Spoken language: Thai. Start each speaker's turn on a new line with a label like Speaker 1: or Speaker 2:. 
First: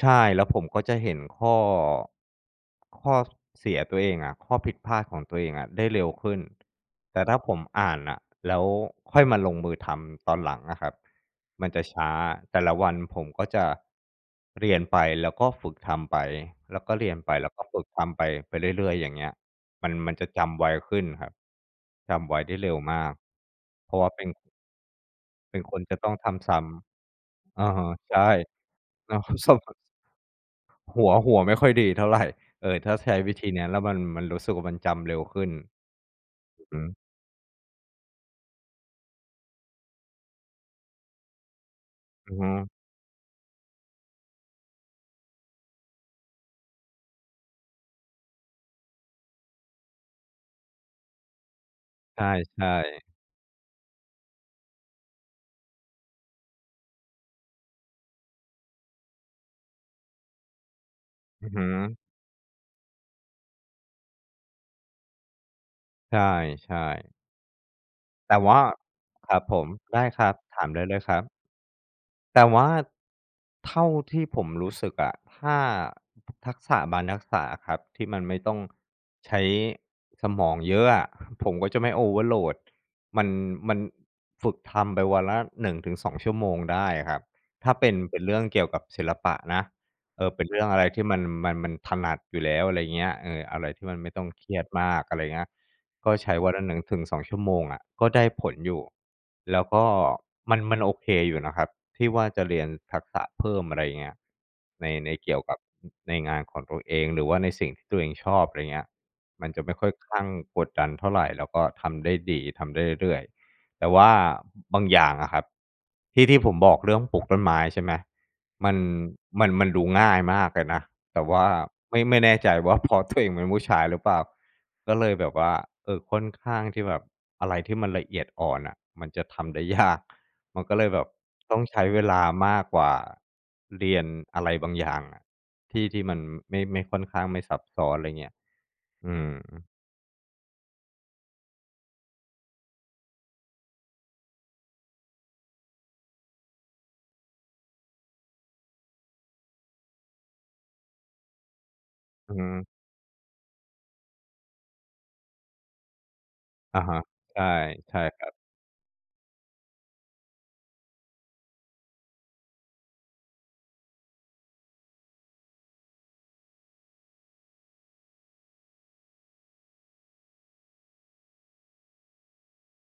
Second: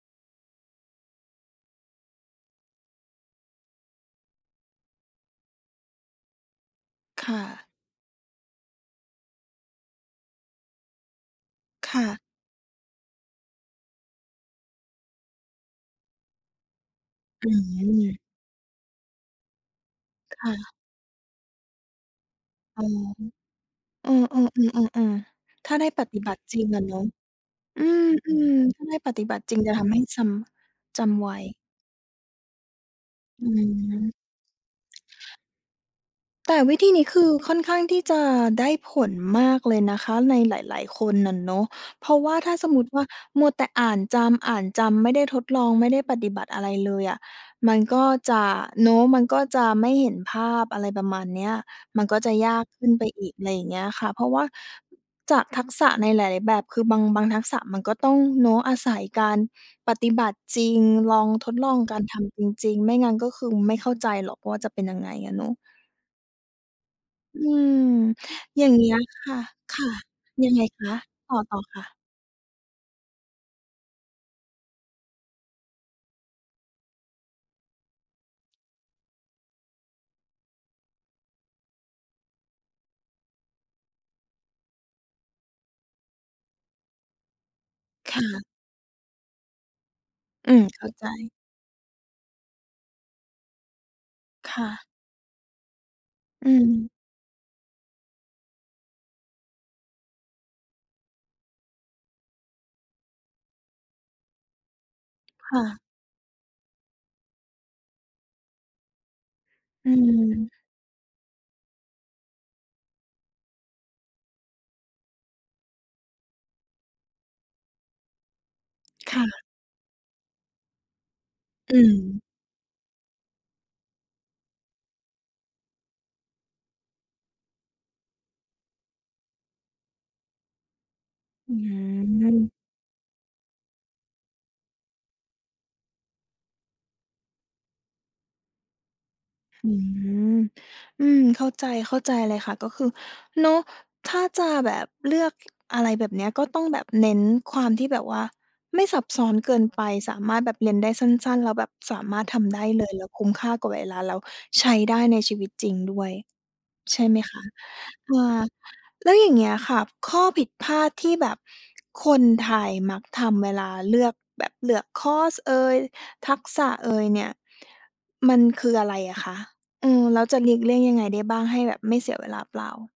Speaker 1: ใช่ แล้วผมก็จะเห็นข้อ ข้อเสียตัวเองอะ ข้อผิดพลาดของตัวเองอะได้เร็วขึ้น แต่
Speaker 2: ค
Speaker 1: ถ้า
Speaker 2: ่
Speaker 1: ผม
Speaker 2: ะ
Speaker 1: อ่านน่ะ แล้วค่อยมาลงมือทำตอนหลังอะครับ มันจะ
Speaker 2: ค
Speaker 1: ช
Speaker 2: ่
Speaker 1: ้า
Speaker 2: ะ
Speaker 1: แต่ละวันผมก็จะเรียนไป แล้วก็ฝึกทำไป แล้วก็เรียนไป แล
Speaker 2: อ
Speaker 1: ้วก็ฝึกท
Speaker 2: ืม
Speaker 1: ำไป ไปเรื่อย ๆ อย่างเงี้ย มัน มันจะจ
Speaker 2: ค่
Speaker 1: ำไว
Speaker 2: ะ
Speaker 1: ขึ้นครับ จำไวได้เร็ว
Speaker 2: อ๋อ
Speaker 1: มาก เพราะว
Speaker 2: เอ
Speaker 1: ่า
Speaker 2: อ
Speaker 1: เป็น
Speaker 2: ๆ ๆ ๆ
Speaker 1: เป็น
Speaker 2: ๆ ถ้
Speaker 1: ค
Speaker 2: า
Speaker 1: น
Speaker 2: ได้
Speaker 1: จะ
Speaker 2: ป
Speaker 1: ต้อ
Speaker 2: ฏ
Speaker 1: ง
Speaker 2: ิ
Speaker 1: ท
Speaker 2: บัติ
Speaker 1: ำซ
Speaker 2: จร
Speaker 1: ้
Speaker 2: ิงอะเนาะ
Speaker 1: ำ อะ
Speaker 2: อ
Speaker 1: ฮ
Speaker 2: ื
Speaker 1: ะ
Speaker 2: ม
Speaker 1: ใช่
Speaker 2: ๆ ถ้าได้ปฏิบัติจริง จะทำให้จำ
Speaker 1: ห
Speaker 2: จ
Speaker 1: ัว
Speaker 2: ำไ
Speaker 1: ห
Speaker 2: ว
Speaker 1: ัวไม่ค่อยดีเท่าไร เออ ถ้าใช้วิ
Speaker 2: อ
Speaker 1: ธ
Speaker 2: ื
Speaker 1: ีเนี้ย แล้วมัน มัน
Speaker 2: ม
Speaker 1: รู้สึกว่ามันจำเร็วขึ้น
Speaker 2: แต่
Speaker 1: อือ
Speaker 2: ว
Speaker 1: ฮ
Speaker 2: ิธี
Speaker 1: ึ
Speaker 2: นี้คือค่อนข้างที่จะได้ผลมากเลยนะคะ ในหลาย ๆ คนอะเนาะ เพราะว
Speaker 1: อื
Speaker 2: ่า
Speaker 1: อฮ
Speaker 2: ถ้า
Speaker 1: ึ
Speaker 2: สมมุติว่า มัวแต่อ่านจำ อ่านจำ ไม่ได้ทดลอง ไม่ได้ปฏิบัติอะไรเลยอะ มันก็จะเนาะ มันก็จะไม่เห็นภาพ อะไรประมาณเนี้ย มันก
Speaker 1: ใ
Speaker 2: ็
Speaker 1: ช
Speaker 2: จะยาก
Speaker 1: ่
Speaker 2: ขึ้นไ
Speaker 1: ๆ
Speaker 2: ป อีก อะไรอย่างเงี้ยค่ะ เพราะว่า จากทักษะในหลาย ๆ แบบคือ บาง บางทักษะมันก็ต้องเนาะ อาศัยการปฏิบัติจริง ลอง
Speaker 1: อื
Speaker 2: ท
Speaker 1: อ
Speaker 2: ด
Speaker 1: ฮึ
Speaker 2: ลองการทำจริง ๆ ไม่งั้นก็คือไม่เข้าใจหรอกว่าจะเป็นยังไงอะเนาะ
Speaker 1: ใช่ ๆ
Speaker 2: อืม
Speaker 1: แต่ว่า
Speaker 2: อย่าง เงี้ยค
Speaker 1: ค
Speaker 2: ่
Speaker 1: ร
Speaker 2: ะ
Speaker 1: ับผม
Speaker 2: ค่ะ
Speaker 1: ได้ครับ
Speaker 2: ยัง
Speaker 1: ถ
Speaker 2: ไง
Speaker 1: ามได
Speaker 2: ค
Speaker 1: ้เ
Speaker 2: ะ
Speaker 1: ลยครับ
Speaker 2: ต่อ ๆ ค่ะ
Speaker 1: แต่ว่าเท่าที่ผมรู้สึกอะ ถ้า ทักษะบางทักษะอะครับ ที่มันไม่ต้องใช้สมองเยอะอะ ผมก็จะไม่ Overload มัน มันฝึกทำไปวันละ 1-2 ชั่วโมงได้อะครับ ถ้าเป็น
Speaker 2: ค
Speaker 1: เป็
Speaker 2: ่
Speaker 1: นเรื่อ
Speaker 2: ะ
Speaker 1: งเกี่ยวกับศิลปะนะ เอ่อ เป็น
Speaker 2: อื
Speaker 1: เรื
Speaker 2: ม
Speaker 1: ่องอะ
Speaker 2: เข
Speaker 1: ไร
Speaker 2: ้า
Speaker 1: ที
Speaker 2: ใจ
Speaker 1: ่มัน มัน มันถนัดอยู่แล้ว อะไรอย่างเงี้ย เอ่อ อะไรที่มันไม่ต้องเคร
Speaker 2: ค
Speaker 1: ีย
Speaker 2: ่
Speaker 1: ด
Speaker 2: ะ
Speaker 1: มาก อะไรอย่างเงี้ย ก็ใช้
Speaker 2: อ
Speaker 1: ว
Speaker 2: ื
Speaker 1: ันละ หนึ่ง
Speaker 2: ม
Speaker 1: ถึงสอง ชั่วโมงอะ ก็ได้ผลอยู่ แล้วก็มัน มันโอเคอยู่นะครับ ที่ว่าจะเรียนทักษะเพิ่ม อะไรอย่างเงี้ย ใน ในเกี่ยว
Speaker 2: ค
Speaker 1: กั
Speaker 2: ่
Speaker 1: บ
Speaker 2: ะ
Speaker 1: ในงานของตัวเอง หรือว่าในสิ่งที่ตัวเองชอบ อะไรอย่างเงี้ย มันจะไม่ค่
Speaker 2: อ
Speaker 1: อ
Speaker 2: ื
Speaker 1: ยข้าง
Speaker 2: ม
Speaker 1: กดดันเท่าไร แล้วก็ทำได้ดี ทำได้เรื่อย ๆ แต่ว่าบางอย่างอะครับ ที่ ที่ผมบอกเรื่องปลูกต้นไม้ ใช่ไหม มัน
Speaker 2: ค่ะ
Speaker 1: มัน มันดูง่ายมากเลยนะ แต่ว่า
Speaker 2: อื
Speaker 1: ไม่ ไม
Speaker 2: ม
Speaker 1: ่แน่ใจว่า เพราะตัวเองเป็นผู้ชายหรือเปล่า ก็เลยแบบว่า เอ่อ ค่อนข้างที่แบบ อะไรที่มันละเอียดอ่อนน่ะ มันจะทำได้ยาก มันก็เลยแบบ
Speaker 2: อ
Speaker 1: ต
Speaker 2: ื
Speaker 1: ้องใช้เวลาม
Speaker 2: ม
Speaker 1: ากกว่าเรียนอะไรบางอย่างอะ ที่ ที่มันไม่ ไม่ค่อนข้างไม่ซับซ้อน อะไรอย่างเงี้ย อืม
Speaker 2: อืม อืม เข้าใจ เข้าใจเลยค่ะ ก็คือ เนาะ ถ้าจะแบบเลือก อะไรแบบเนี้ย ก็ต้องแบบเน้นความที่แบบว่าไม่ซับซ้อนเกินไปสามารถแบบเรียนได้สั้น ๆ แล้วแบบสามารถ
Speaker 1: อื
Speaker 2: ทำ ได
Speaker 1: ม
Speaker 2: ้เลย แล้วคุ้มค่ากับเวลา แล้วใช้ได้ในชีวิตจริงด้วย
Speaker 1: อะฮ
Speaker 2: ใช
Speaker 1: ะ
Speaker 2: ่ไหมค
Speaker 1: ใช
Speaker 2: ะ
Speaker 1: ่ ใช่
Speaker 2: เอ
Speaker 1: ครับ
Speaker 2: อ แล้วอย่างเงี้ยค่ะ ข้อผิดพลาดที่แบบ คนไทยมักทำเวลาเลือกแบบเลือกคอร์สเอย ทักษะ เอยเนี่ย มันคืออะไรอะคะ? เออ แล้วจะหลีกเลี่ยงยังไงได้บ้างให้แบบไม่เสียเวลาเปล่า?